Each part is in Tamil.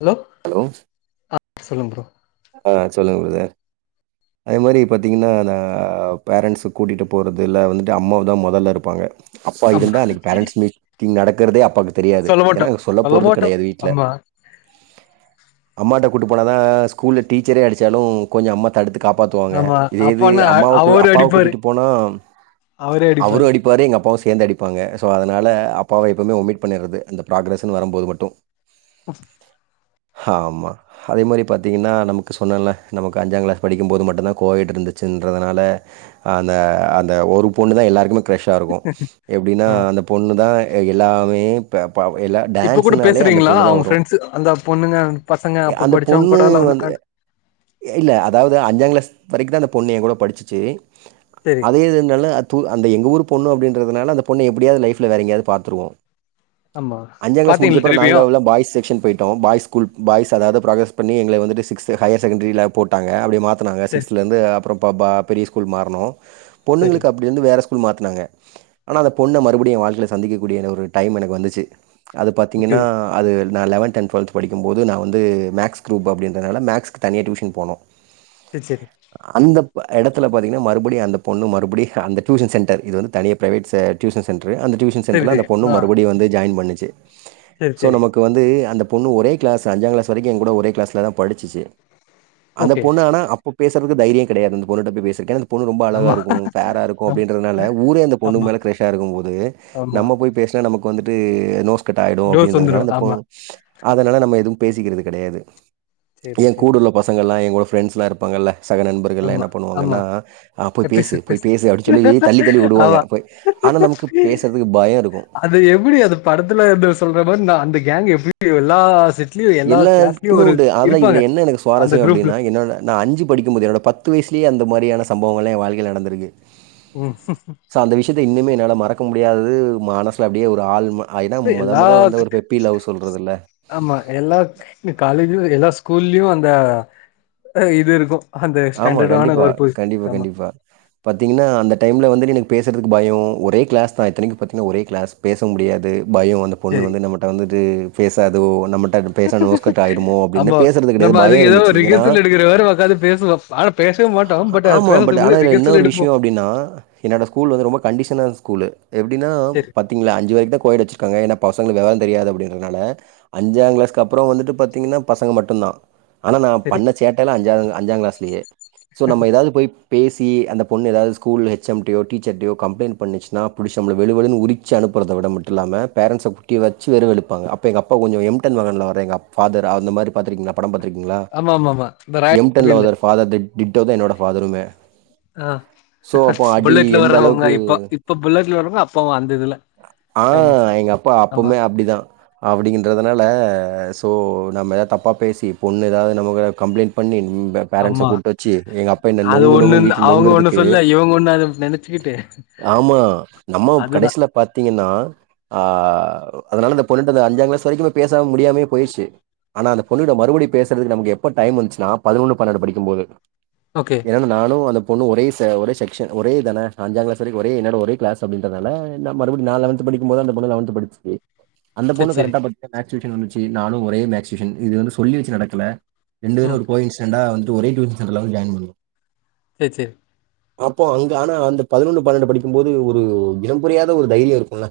ஹலோ ஆ சொல்லும் ப்ரோ ஆ சொல்லுங்க பிரதர் அதே மாரி பாத்தீங்கன்னா அந்த அ ஆ பேரன்ஸ் கூட்டிகிட்டு போறது இல்ல வந்துட்டு அம்மாதா மொதல்ல இருப்பாங்க அப்பா ஆமா இருந்தா அன்னைக்கு பேரன்ட்ஸ் மீட்டிங் நடக்கிறதே அப்பாக்கு தெரியாது சொல்ல மாட்டோ ஏன்னா சொல்ல போறது மாட்டோ கிடையாது வீட்ல ஆமா அம்மாக்கு கூட்டு போனதா சு ஸ்கூல்ல டீச்சரே அடிச்சாலு கொஞ்ச அம்மா தடுத்து காப்பாத்துவாங்க ஆமா இதே இது அப்பனா அம்மாவா கூ அவரு அப்பாவ அடிப்பாரு கூட்டிட்டு போனா அவரு அடிப்பாரு எங்க அப்பாவு சேந்து அடிப்பாங்க சோ அதனால அப் அப்பாவ எப்பவுமே ஒமிட் பண்ணிறது அந்த பிராக்ரஸ் வரும்போது மட்டும் ஆஹ ஆமா அத மாதிரி பத்த பாத்தீங்கன்னா நமக்கு சொன்னேல்ல நமக்கு அஞ்சாங் கிளாஸ் படிக்கும்போது மட்டும்தான் கோயட் இருந்துச்சுன்றதுனால அந்த அந்த ஒரு பொண்ணு தான் எல்லாருக்குமே ஃப்ரெஷ்ஷாக இருக்கும் எப்டின்னா ஆ அந்த பொண்ணு தான் எல்லாமே இப் இப்ப கூட பேசுறீங்களா அவங்க ஃரெண்ட்ஸ் அந்த பொண்ணுங்க பசங்க எ அப்ப அந்த படிச்சவங்க பொண்ணு கூடலா ஒன்னு வந்து கான் இல்ல அதாவது அஞ்சாங் கிளாஸ் வரைக்கும் தான் அந்த பொண்ணு என் கூட படிச்சிச்சி சரி [unintelligible] எங்க ஊருக்கு பொண்ணு அப்படின்றதனால அந்த பொண்ணை எப்படியாவது லைஃப்ல வேற எங்கேயாவது பாத்துருவோம் ஆமா அஞ்சாங் கிளஸ் பாத்தீங்களா முடிச்சப்புறம் திருப்பியு நாங்கள் பாய்ஸ் செக்ஷன் போயிட்டோம் பாய்ஸ் ஸ்கூல் பாய்ஸ் அதாவது பண்ணி எங்களை வந்து சிக்ஸ் ஹையர் செகண்டரில போட்டாங்க அப்டி மாத்த நங்க சரி சிக்ஸ்துல இருந்து அப்புறம் பாப்பா பெரிய ஸ்கூல் மாறனும் சரி பொண்ணுங்களுக்கு அப்டி வந்து வேற ஸ்கூல் மாத்துனாங்க ஆனா அந்த பொண்ண மறுபடியு என் வாழ்க்கையில சந்திக்கக்கூடிய ஒரு டைம் எனக்கு வந்துச்சி அது ஓகே பாத்தீங்கன்னா அது நா லெவன்த்து அண்டு டுவெல்த்து படிக்கு போது நா வந்து மேக்ஸ் குரூப் அப்டிங்கின்றதனால மேக்ஸ் தனிய டியூஷன் போனோ சேரி சேரி எடத்துல பாத்தீங்கன்னா மறுபடியு அந்த பொண்ணு மறுபுடி அந்த டியூசன் சென்டர் இது வந்து தனியா பிரைவேட்ஸு டியூசன் சென் ட்ரு அந்த டியூன் சரி சென்டர்ல சரி அந்த பொண்ணு ஆ மறுபடியு வந்து ஜாயின் பண்ணுச் சு சரி சோ சரி நமக்கு வந்து அந்த பொண்ணு ஒரே கிளாஸ் அஞ்ச க்ளாஸ் வரைக்கி என் கூட ஓரே கிளாஸ்ல தா படிச்சுச்சு அந்த ஓகே பொண்ணு ஆனா அப்ப பேசறதுக்கு தைரிய கெடையாது அந்தப் பொண்ணு கிட்ட பேசறத்துக்கு பொண்ணு ரொம்ப அழகாக ஆமா இருக்கு ஃபேர இருக்கு ஆ. அப்டின்றதனால ஊரே அந்த பொண்ணு ஆமா மேல ஒரு க்ரஷ்ஷா இருக்கு போது ஆமா நம்ம போய் பேசனா நமக்கு வந்துட்டு நோ [unintelligible] ஒர்க் அவுட் ஆயிடு டோஸ் வந்துரு அப்டின்றதுனால அந்த ஆமா பெண் அதனால நம்ம எதுவு பேசிக்கிறது கெடையாது சேரி கூடுள்ள பசங்கயெல்லா எங்களோட பிரண்ட்ஸ் எல்லா இருப்பாங்க இல்ல ஆமா ஆமா "அ போய் எ பேசு போய் பேசு அப்படின்னு சொல்லி தள்ளி தள்ளி விடுவாங்க ஆமா போய். ஆனா நமக்கு பேசுறதுக்கு பயம் இருக்கும். அது எப்டி அது படத்துல இருந்து சொல்ற மாரி நா அந்த கேங்க் எப்டி எல்லா செட் எல்லாருக்குமே உண்டு அத இதுல என்ன எனக்கு அந்த சுவாரஸ்யம் குரூப்ல அப்டின்னா என்னோட நா அஞ்சு படிக்கும் போது என்னோட பத் பத்து வயசுலியே அந்த மாரியான சவங்கள்ல என் வாழ்க்கையில நடந்திருக்கு ம் சோ அந்த விஷ்யத்த இன்னுமே என்னால மறக் க முடியாதது மனசுல அப்டியே ஒரு ஆளும ஆஹ் இன்னா மொத எல்லா மொத வந்த ஒரு பெப்பி லவ் சொல்றது இல்ல ல்லா காலலியு எல்லா ஸ்கூல்லியு அந்த இது இருக்கு அந்த ஆமா ஸ்டாண்டர்டான கண்டிப்பா ஒரு பொசி கண்டிப்பா ஆமா கண்டிப்பா பாத்தீங்கன்னா அந்த டைம்ல வந்துட்டு எனக் பேசுறக்கு பயம் ஒரே கிளாஸ் தா இத்தனைக்கு பாத்தீங்கன்னா ஒரே கிளாஸ் பேச முடியாது பயம் அந்த பொண்ணு சரி வந்து நம்மட்ட வந்துட்டு பேசாதோ நம்மட் ஆமா நம்ம கிடையாது. அதுக்கு பயம் ஏதோ இருந்துச்சு. ஏன்னா ரிஹர்சல் எடுக்கிற வர ஒக்காந்து பேசுவோ ஆனா பேசவே மாட்டோ பட் அது ஆமா பட் பேசுறதுக்கு ஆனா முன்னாடி இதுல என்ன ரிகர்சல் ஒரு எடுப்போ விஷ்யோ அப்டின்னா என்னோட ஸ்கூல் வந்து ரொம்ப கண்டிஷனான ஸ்கூலு எப்டினா சரி பாத்தீங்னா அஞ்சு வரைக்கூ தா கோ எட் வச்சிருக்கா அ ஏனா பசங்களுக் அதெல்லா தெரியாது அப்டிங்க்றனால அஞ்சாங் கிளாஸ்கு அப்றோ வந்துட்டு பாத்தீங்னா பசங்க மட்டுந்தா ஆனா நா சரி பண்ண சேட்டல்லா அஞ்சாவதுங்க அஞ்சாங்க்ளாஸ் கே சோ நம்ம ஏதாவ்து போய் பேசி அந்த பொண்ணு ஏதாவ்து ஸ்கூல் ஹெச் எம்டையோ டீச்சர்டையோ கம்ப்ளைண்ட் பண்ணிச்சுன்னா புடிச்சு நம்மள வெலுவெலுன்னு உரிச்சு அனுப்புறத விட மட்டுமில்லாம பேரண்ட்ஸ கூட்டி வச்சு வேற வெலுப்பாங்க அப்ப எங்கப்பா கொஞ்சோ எம்டன் மகன்ல வர எங்கப் ஃபாதர் அந்த மாத்ரி பாத்துக்றீங்ளா படம் பாத் ஆமாமாமா [inaudible] தா டிட் டிட்டோ தா ன்னோட ஃபாதருமே ஆ சோ, அப்போ அடி புல்லட்ல எந்த வர்றவங்க அளவுக்கு இப்ப இப்ப புல்லெட்ல வர்றவங்க அப்ப அந்த இதுல ஆ ஃபேமஸ் எங்க ஆமா னால சோ நம்ம தப்பா பேசி பொண்ணு ஏதாவ்து நம்ம மேல கம்ப்ளைண்ட் பண்ணி ம் பேரண்ட்ஸ ஆமா கூட்டு வச்சு எங்கப்பா என்ன அது நொங்கு நொங்குன்னு ஒண்ணுன்னு வீட்ல அவங்க ஒண்ணு நொங்குறதுக்கு சொல்ல இவங்க ஒண்ணு அத நெனச்சுக்கிட்டு ஆமா நம்ம அதுதா கடசில பாத்தீங்கனா ஆ அதனால அந்த பொண்ணுட்ட அஞ்சாங்க்ளாஸ் வரைக்கூ பேசாம முடியாமே போயிச்சு ஆனா பொண்ணுட்ட மறுபடி பேசுறதுக் நமக்கு எப்ப டைம்ந்துச்சுன்னா பத்னொன்னுப் பன்னண்டு படிக்கும்போது ஓகே ஏனா நானூ அந்தப் பொண்ணூ ஒரே ச ஒரே செக்ஷன் ஒரே தான அஞ்சாங்க்ளாஸ் வரைக்கூ ஒரே என்னட ஒரே க்ளாஸ் அப்டின்றனால நா மறுப்டி நா லெவன்த் படிக்கும்போது அந்த பொண்ணூ லெவன்த் படிச்சு அந்த சரி பொண்ணு சரி கரெக்டா [inaudible] சூச்சுந்துச்சி நானூ ஒரே மேக்ஸியூஷன் இது வந்து சொல்லி வச்சு நடக்கல ரெண்டு பேரூ ம் ஒரு கோ இன்ஸ் ந்தா வன்ட்டு ஒரே டியூஷன் சென்ட்ர்ல வந்து ஜாயின் பண்ணூ சேர் செ அப்போ அங்க ஆனா அந்து பதினொன்னு பன்னண்டு படிக்கும் போது ஒரு இனம் புரியாத ஒரு தைரியோ இருக்கூல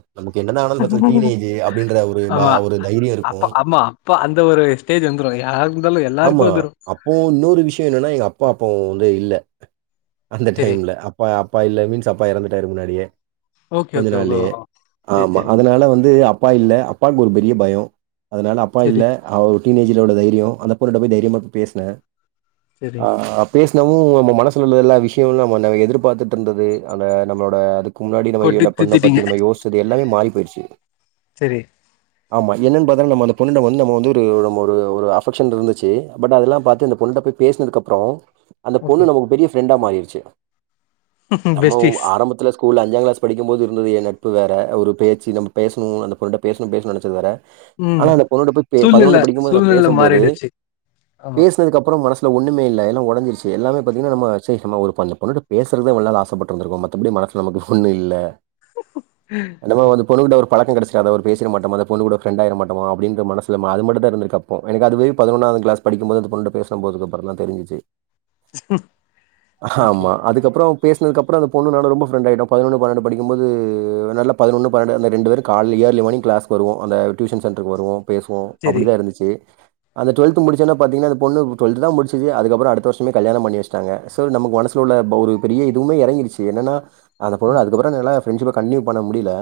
ஒரு ப ஆமா ஒரு தைரியம் அப் இருக்கும். ஆமா அப்ப அந்த ஒரு ஸ்டேஜு வந்துரூ யாருக்கூ ஆமா அப்போவ் இன்னொரு விஷ்யோ என்னன்னா எங்கப் பா போ வந்து இல்ல அந்த சரி டைம்ல அப்பா அப்பா இல்ல மீன்ஸ் அப்பா எறந்துட் டாரு முன்னாடியே ஓகே கொஞ்சோ ஓகே ஓகே நாள்லியே சரி ஆமா சரி அதனால வந்து அப் அப்பா இல்ல அப்பாவுக்கு ஒரு பெரிய பயோ அதனால அப்பா இல்ல சரி அவுர் டீனேஜ்ல உள்ள தைரியோ அந்தப் பொண்ணுட்ட போய் தைரியமா பேசுனே சரி ஆ பேஸ் நிக்கவு நம்ம மனசுல உள்ள எல்லா விஷயோலா நம்ம நா எதிர்பாத்துட்டுருந்தது அந்த நம்மோட அது முன்னாடி நம்ம கொட்டி என்ன பண்ண தீத்திட்டீங்க பத்தி நம் யோஸ்சது எல்லாமே மாறி போயிட் சேர் செரி ஆமா என்னன்னு பாத்தா நம்ம அந்த பொண்ணட்ட வந்து நம்ம வந்து ஒரு நம்ம ஒரு ஒரு அபக்ஷன் இருந்துச் சு பட் அதெல்லா பாத்து இந்த பொண்ணுட்ட போய் பேசுனதுக்கு அப்றோ அந்த ஓகே பொண்ணு நமக்கு பெரிய ஃப்ரண்டா மாறிடுச் சேரி நம்ம உ பெஸ்டீஸ் ஆரம்பத்துல ஸ்கூல்ல அஞ்சாங்க்ளாஸ் படிக்கும்போது இருந்துது ஏ நட்பு வேற ஒரு பேச்சு நம்ம பேசணு அந்த பொண்ணுட்ட பேசணு பேசணு நெனச்சது வேற உம் ஆனா அந்த பொண்ணோட போய் பே சூழ்நில சூழ்நில மாறிடுச்சு ஆமா பேசுனதுக்கு அப்பறோ மனசுல ஒட் ஒண்ணுமே இல்ல எல்லா ஒடஞ்சுருச்சு எல்லாமே பாத்தீங்கன்னா நம் ச்சை நம்ம ஒரு [unintelligible] பொண்ணுட்ட பேசுறதா இவ்வளோ நாள் ஆசபட்டுருந்துருக்கோ மத்தபடி மனசுல நமக்கு ஒன்னு இல்ல [unintelligible] வந்து பொண்ணுகுட்ட ஒரு பழக்கோ கெடச்சிடாதா ஒரு பேசிற மாட்டமா அந்த பொண்ணு கூட ஃப்ரண்ட் ஆயிர மாட்டம்மா அப்டின்ற மனசுல அது மட்டுதா இந்துருக்கு அப்போ எனக்கு அதுவே பதினொன்னாவது கிளஸ் படிக்கும் போது அந்த பொண்ணுட்ட பேசும் போது அப்பறந்தா தெரிஞ்சுச்சு ஓகே ஆமா அதுக்கப்பறோ பேசுனதுக்கு அப்பறோ அந்த பொண்ணு நானு ரொம்ப ப்ரெண்ட் ஆயிட்டோ பதுனொன்னு பன்னண்டு படிக்கும்போது நல்ல பதினொன்னு பன்னெண்டு அந்த ரெண்டு பேரு கால்ல இயர்லி மார்னிங் கிளாஸ் வருவோ அந்த டியூஷன் சென்டருக்கு வருவோ பேசுவோ சரி அப்டிதா இருந்துச்சு அந்த டுவல்த் த்து முடிச்சோனா பாத்தீங்கன்னா அந்த பொண்ணு டுவல்த்துதா முடிச்சுது அதுக்கப்பறோ அடுத்த வருஷமே கல்யாணோ பண்ணி வச்சுட்டாங்க சோல் நமக்கு மனசுல உள்ள ஒரு பெரிய இதுவுமே எறங்கிடுச்சு என்னன்னா அத பொன்னோட ம் அதுக்கப்பறோ [unintelligible] ஃப்ரண்ட்ஷிப்ப கண்டின்யூ பண்ண முடியல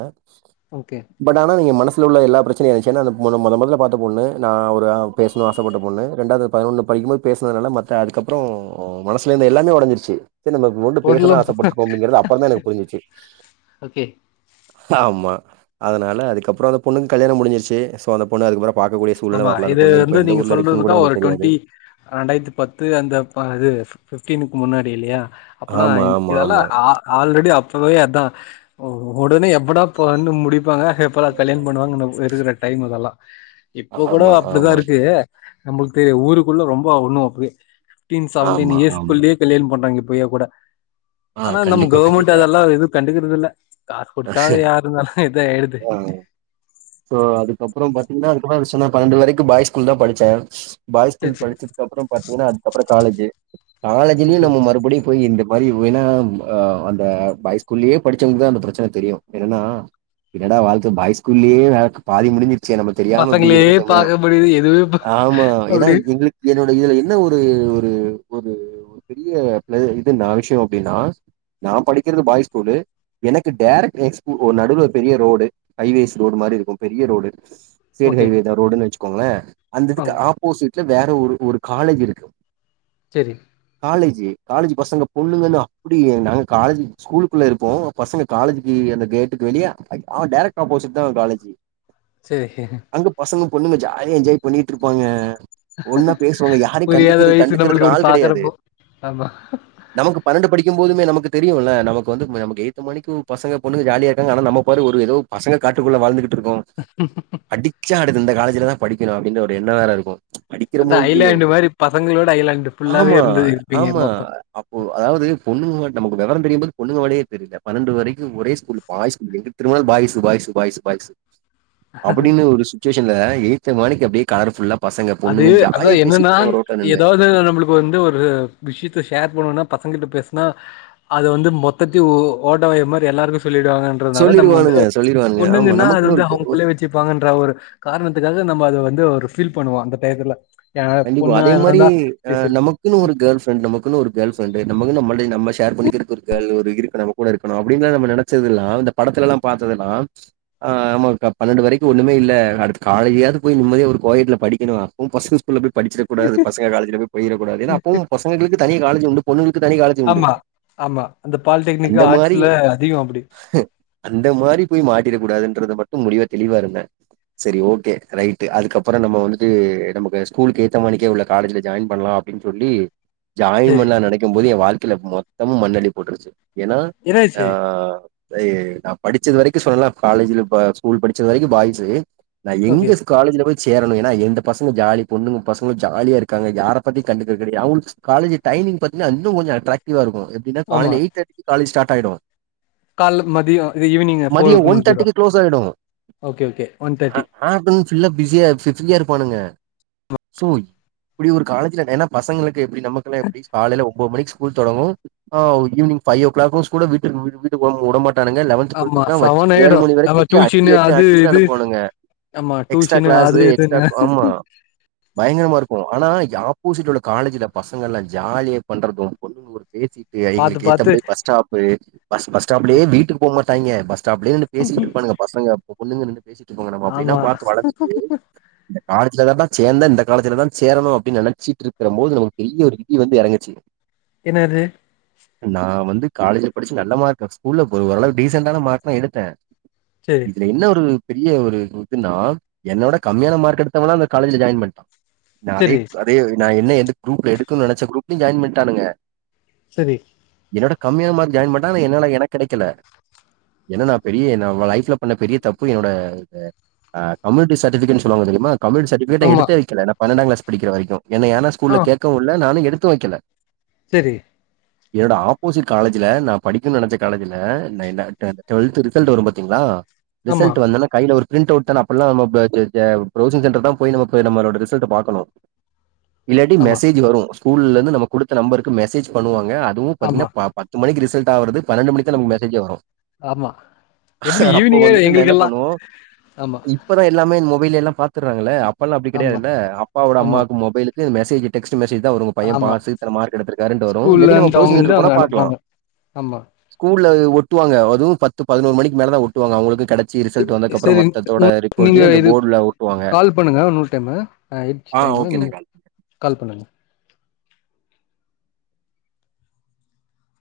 ஓகே பட் ஆனா நீங்க மனசு உள்ள எல்லா ப்ரச்சனையுயாடுச்சு ஏன்னா அத மொத மொத மொதல்ல பாத்த பொண்ணு நா ஒரு பேசுனு அசப் ப்பட்ட பொண்ணு ரெண்டாது அது பதுனொன்னு படிக்கும்போது பேசுதுனதெல்லா மட்ட அதுக்கப்பறோ மனசுல இருந்த எல்லாமே ஒடஞ்சிருச்சு சரி நம்ம மோட்டு ஹோட்டல்ல பேசதா ஆசைப்பட்டுருக்கோம்.. அப்படிங்கிறது அப்பறந்தா எனக்கு புரிஞ்சுச்சு ஓகே ஆமா அதுனால அதுக்கப்பறோ அந்த பொண்ணுக்கு கல்யாணோ முடிஞ்சுருச்சு சோ அந்த பொண்ணு அதுக்கப்பறோ பாக்கக்கூடிய சூழலலே வர்ல அந்தப் பொண்ணு இப்ப எந் சொல்றதுதா ஒரு டுவெண்டி ரெண்டாயிரத்தி பத்து அந்தப்பா ஃபிப்டினுக்கு முன்னாடி இல்லையா அப்பனா ஆமா, ஆமா, இதெல்லா ஆமா. ஆல்ரெடி அப் இப்பவே அதா ஒடனே எப்படா பொடலாணு முடிக் இருப்பாங்க ஹே பபபோல்லாம் கல்யாண பண்ணுவாங்க இருக்கக்ஷ டைம் அதெல்லா ஆ இப்ப கூடோ ஆமா, அப்டிதான் ஆமா, இருக்கு நம்மளுக்கு தெரியும் ஊருக்குள்ள ரொம்ப ஒண்ணும் அப்டியே டீம் சவுண்டு ஆமா, நீயே ஆமா. [unintelligible] பண்றாங்க பொய்யா கூட ஆ ஆனா நம்ம கண்டிப்பா, கவர்மெண்ட் கண்டிப்பா. அதெல்லாம் எதும் கண்டுக்குறது இல்ல காஸ் குடுத்தா யாரு இருந்தாலும் இதான் ஆய்டுது ஆ. சோ அதுக்கப்புறம் பாத்தீங்கன்னா அதுக்கப்புற சொன்னா பன்னெண்டு வரைக்கும் பாய் ஸ்கூல் தான் படுச்சே பாய் சரி, ஸ்கூல் சரி. படுச்சதுக்கப்புறம் பாத்தீங்கன்னா அப்புறம் காலேஜ் காலேஜுலயும் ஓகே. நம்ம மறுபடியும் போய் இந்த மாதிரி வின்னா ஆஹ் அந்த பாய் ஸ்கூல்லயே படிச்சவங்களுக்குதான் அந்த பிரச்சனை தெரியும் என்னன்னா என்னடா வாழ்க்க பாய் ஸ்கூல்லயே அஹ் பாதி முடுஞ்சது ச்ச நம்ம தெரியாம இப்டி பசங்களே இருந்துட்டோமே பாக்க முடியுது. எதுவுமே ப ஆமா ஏன்னா அப்படி எங்களுக்கு என்னோட இதுல என்ன ஒரு து ஒரு பெரிய பிளே இது நாலு விஷ்யோ அப்டினா நா படிக்கிறது பாய் ஸ்கூலு எனக்கு டேரக்ட் எக்ஸ்பு நடுல பெரிய ரோடு ஹைவேஸ் ரோடு மாரி இருக் கு பெரிய ரோடு சேது ஹைவே ஓகே. தான் ரோடுன்னு வச் கோங்ளே அந்த இதுக்கு ஆப்போசிட் ல வேற ஒரு ஒரு காலேஜ் இருக்கு சரி காலேஜு காலேஜ் பசங்க பொண்ணுங்கன்னு அப்டி நாங்க காலேஜு ஸ்கூலுக்குள்ள இருப்போம் பசங்க காலேஜுக்கு அந்த கேட்டுக்கு வெளிய அவன் டேரக்ட் ஆப்போசிட் தான் காலேஜ் சரி பொண்ணுங்க ஜாலியா என்ஜாய் பண்ணிட்டு இருப்பாங்க ஒன்னா பேசுவாங்க யாரையும் புரியாத கண்டிக்கிறது வயசு நம்மளுக்கு கண்டுக்கறதுக்கு அப்டி ஆள் கிடையாது பாக்குறப்போ ஆமா நமக்கு பன்னெண்டு படிக்கும் போதுமே நமக்கு தெரியும்ல நமக்கு வந்து நமக்கு எகுத்த மானிக்கு பசங்க பொண்ணுக ஜாலியா இருக்காங்க நம்ம பாரு ஒரு ஏதோ பசங்க காட்டுக்குள்ள வாழ்ந்துட்டு இருக்கோ அடுச்சா இந்த காலேஜுல தான் படிக்கணும் அப்டின்ற ஒரு எண்ணம் வேற இருக்கும் ச் அதா படிக்கிறமோ இல்லையோ ஐலாண்டு மாரி பசங்களோட ஐலாண்டு ஃபுல்லாவே ஆமா இருந்தது இருப்பீங்க ஆமா மொத்தோ அப்போ அதாவது பொண்ணுங்க நமக்கு வெவரம் தெரியும்போது பொண்ணுங்க மேலயே தெரில பன்னண்டு வரைக்கும் ஒரே ஸ்கூல் பாய்ஸு எங்குட்டு திரும்புனாலு பாய்ஸு பாய்ஸு பாய்ஸு பாய்ஸு அப்டின்னு ஒரு ஸ் டியூஷன்ல எய்த மேனக்கே அப்டியே கலர்ஃபுல்லா பசங்க, அது பொண்ணுங்கன்னு ஜாலியா அதான் பேசிட்டு என்னன்னா இருப்பாங்க ரோட்ல நின்னு. எதாவது நம்மளுக்கு வந்து ஒரு விஷயத்த ஷேர் பண்ணனுனா பசங்க கிட்ட பேசுனா அது வந்து மொத்தத்தயு ஓட்ட வாய் மாரி எல்லாருக்கும் சொல்லிடுவாங்கன்றதுனால நம்ம வந்து சொல்லிருவானுங்க, சொல்லிருவானுங்க. ஆமா பொண்ணுங்கனா அது நமக்குன்னு வந்து ஒரு அவுங்களுக்குள்ளயே வச்சுப்பாங்கன்ற ஒரு காரணத்துக்காக நம்ம அது வந்து ஒரு பண்ணுவா அந்த டயத்துல ஏ கண்டிப்பா பொண்ணா அதே மாரி இருந்தா அ பேசிரு நமக்குன்னு ஒரு கேர்ள் ஃப்ரெண்ட் நமக்குன்னு ஒரு கேர்ள் ஃப்ரெண்டு் நமக்குன்னு நம்ளுடைய நம்ம ஷேர் பண்ணிக்கிறதுக் ஒரு கேர்ள் ஒரு இருக்கணு நம்ம கூட இருக்கணு அப்டின்னா நம்ம நெனச்சதுல்ல இந்த படத்துலெல்லா பாத்ததெல்லா அ நம்மக்கு பண்னென்ட்டு வரைக்கு ஒன்னுமு இல்ல அடுத்து காலையிலையாவது போய் நிம்மதியா ஒரு கோயட்ல படிக்கணு [unintelligible] படிச்சிடக்க கூடாது பசங்க காலேஜில போயிடக் கூடாது அப்பவு பசங்களுக்கு தனியா காலேஜ் உண்டு பொண்ணுங்களுக் ஆமா ஆமா அந்த பாலிடெக்னிக் அந்த மாரி ஆர்ட்ஸ்ல அதிகோ அப்புடி அந்த மாரி போய் மாட்டிடக்க கூடாதுன்றது மட்டு முடிவ தெளிவா இருந்தே சரி ஓகே ரைட்டு அதுக்கப்புறோ நம்ம வந்துட்டு நமக்கு ஸ்கூலு ஏத்த மாணிக்கே உள்ள காலேஜில ஜாயின் பண்ணலா அப்டின் சொல்லி ஜாயின் செரி பண்லா நெனைக்கும் போது என் வாழ் த்துல மொத்தமும் மண்ணு அள்ளி போட்டுட்டுச்சு ஏன்னா என்னாச்சு அஹ் அ நா படிச்சது வரைக்கு சொல்லலா காலேஜ்ல ஸ்கூல் படிச்சது வரைக்கு பாய்ஸு நா ஓகே எங்க காலேஜ்ல போய் சேரணு ஏனா எந்த பசமும் ஜாலி பொண்ணுங்க பசங்களு ஜாலியா இருக்காங்க யாரைப் பத்தியு கண்டுக்க கெடையாது அவுங்களு காலேஜ் டைமிங் பாத்தீங்ன்னா இன்னு கொஞ்சோ அட்ராக்டிவாருக்கு எப்டின்னா ஆமா காலையில எய்ட் தேர்டிக்கு காலேஜ் ஸ்டார்ட் டயடும் கால்ல மதியம் இது ஈவினிங் மதியம் ஃபோருக்கு ஒன் முடிஞ்சிடும் தேர்ட்டிக்கு க்ளோஸ் ஆகிடும் ஓகே ஓகே ஒன் தேர்ட்டி ஆ [unintelligible] பிஸியாா ப்ரியா இரு பொண்ணுங்க சோய் இப்பிடி ஒரு காலேஜ்லன்ன பசங்களுக்கு க்கு எப்பிடி நமக்கெல்லா எப்பிடி காலையில ஒன்பது மணி ஸ்கூல் தொடங்கு ஆஹ் ஈவினிங் ஃபைவ் ஓ கிளாக்கு ஸ்கூல்ல வீட்டு வீ வீட்டுக்கு உ உடமாட்ட தானங்க லெவன்த் ஆமா டுவல்த்துகெல்லா வச்சி செவன் ஏழு ஆயிடும் மணி நம்ம வரைக்கு அடி டியூஷனு ஆயிற்று அது அடிச்சுனா இது [unintelligible] போறங்க ஆமா எக்ஸ்ட்ரா டியூஷனு அது கிளாஸு எக்ஸ்ட்ரா இதுன்னு ஆமா பயங்கரமா இருக்கு ஆனா ஆப்போசிடோட காலேஜ்ல பசங்கள் எல்லா ஜாலியா பண்றது பொண்ணு பேசிட்டு பாத்து அவுங்களுக்கு பாத்து ஏத்தபடியே பஸ்டாப்பு பஸ் பஸ்டாப்லயே வீட்டுக்கு போங்க தங்க பஸ் சோ அப்டின்னு பேசிட்டு இருப்பானுங்க பசங்க ப்போ பொண்ணுங்க நின்ட் பேசிட்டு போங்க நம்ம அப்டில்லா ஆமா பாத்து வளத்துட்டு இந்த காலத்துலதா இந்த இந்த காலேஜ்ல தா சேரணு அப்டின் நெனைச்சிட்டுருக்குற போது நமக்கு பெரிய ஒரு விதி வந்து எறங்கிருச்சு என்ன அது நா வந்து காலேஜ்ல படிச்சு நல்ல மார்க் ஸ்கூல்ல போ ஓரளவு டீசெண்டான மார்க் தா எடுத்தே சரி இதுல என்ன ஒரு பெரிய ஒரு இதுன்னா என்ன விட கம்மியான மார்க் எடுத்தவல்லாம் அந்த காலேஜில ஜாயின் பண்டா ந அதே சரி அதே நான் என்ன என் குரூப்ல எடுக்கனு நினைச்ச குரூப்லையும் ஜாயின் பண்ணிட்டானுங்க சரி என்ன விட கம்மியான மார்க் ஜாயின் பண்ணிடா என்னால எனக்கு கடைக்கல என்னனா பெரிய நா லைஃப்ல பண்ண பெரிய தப்பு என்னோட அந்த கம்யுனிட்டி சர்டிஃபிகேட் சொல்லுவாங்க தெரியுமா கம்யுனிட் கிட்ட ஆமா எடுத்தே வக்கல பன்னொன்டாம் கிளாஸ் படிக்கிற வரைக்கும் என்ன ஏன்னா ஆ ஸ்கூல்ல கேக்கவும்ல்ல நானும் எடு எடுத்து வைக்கல சரி என்னோட ஆப்போசிட் காலேஜ்ல நான் படிக்கன்னனு நினைச்ச காலேஜ்ல டுவெல்த் ரிசல்ட் வரும் பாத்தீங்களா ஆமா ரிசல்ட் வந்தன கையில ஒரு பிரிண்ட் அவுட் தான அப்பல்லாம் ப்ரௌசிங் சென்டர் தான் போய் நமக்கு நம்மளோட ரிசல்ட் பார்கணும் இல்லாட்டி ஆமா மெசேஜ் வரும் ஸ்கூல்ல இருந்து நம்ம கொடுத்த நம்பருக்கு மெசேஜ் பண்ணுவாங்க அதுவும் ஆமா பாத்தீங்கனா பத்து மணிக்கு ரிசல்ட் ஆ வருது பன்னெண்டு மணிக்கு த நமக்கு மெசேஜே வரும் ஆமா எப்படி அப்போ ஈவினிங்க வந்துட்டு நான் என்ன எங்களுக்கெல்லாம் பண்ணுவோம், ஆமா இப்பதான் எல்லாமே எல்லாம் பாத்துறாங்கள அப்பல்லாம் அப்படி ஆமா கிடையாதுல்ல அப்போட ஆமா அம்மாவுக்கு மொபைல் மெசஜ் டெக்ஸ் மெசேஜ் தான் வரும் உங்க பையன் ஆமா பாஸ் இத்தன மார்க் எடுத்திருக்காருன்டு வரும் ஸ்கூல்ல இல்லாட்டி நம்ம இருந்து அவங்க பிரவுசிங் இருந்து சென்டர் போனா அவங்க பாக்கலாம் அனுப்புவாங்க ஆமா ஸ்கூல் ஒட்டுவாங்க அதுவும் பத்து பதினோரு மணிக்கு மேல தான் ஒட்டுவாங்க அவங்களுக்கு கடைச்சி ரிசல்ட் சரி வந்தக்க அப்புறம் சரி. மொத்தத்தோட உ நீங்க ரிப்போர்ட்டையும் இந்த இது போர்டுல ஓட்டுவாங்க கால் இன்னொரு டைம் ஆயிடுச்சு டைம் நீங்க கால் பண்ணுங்க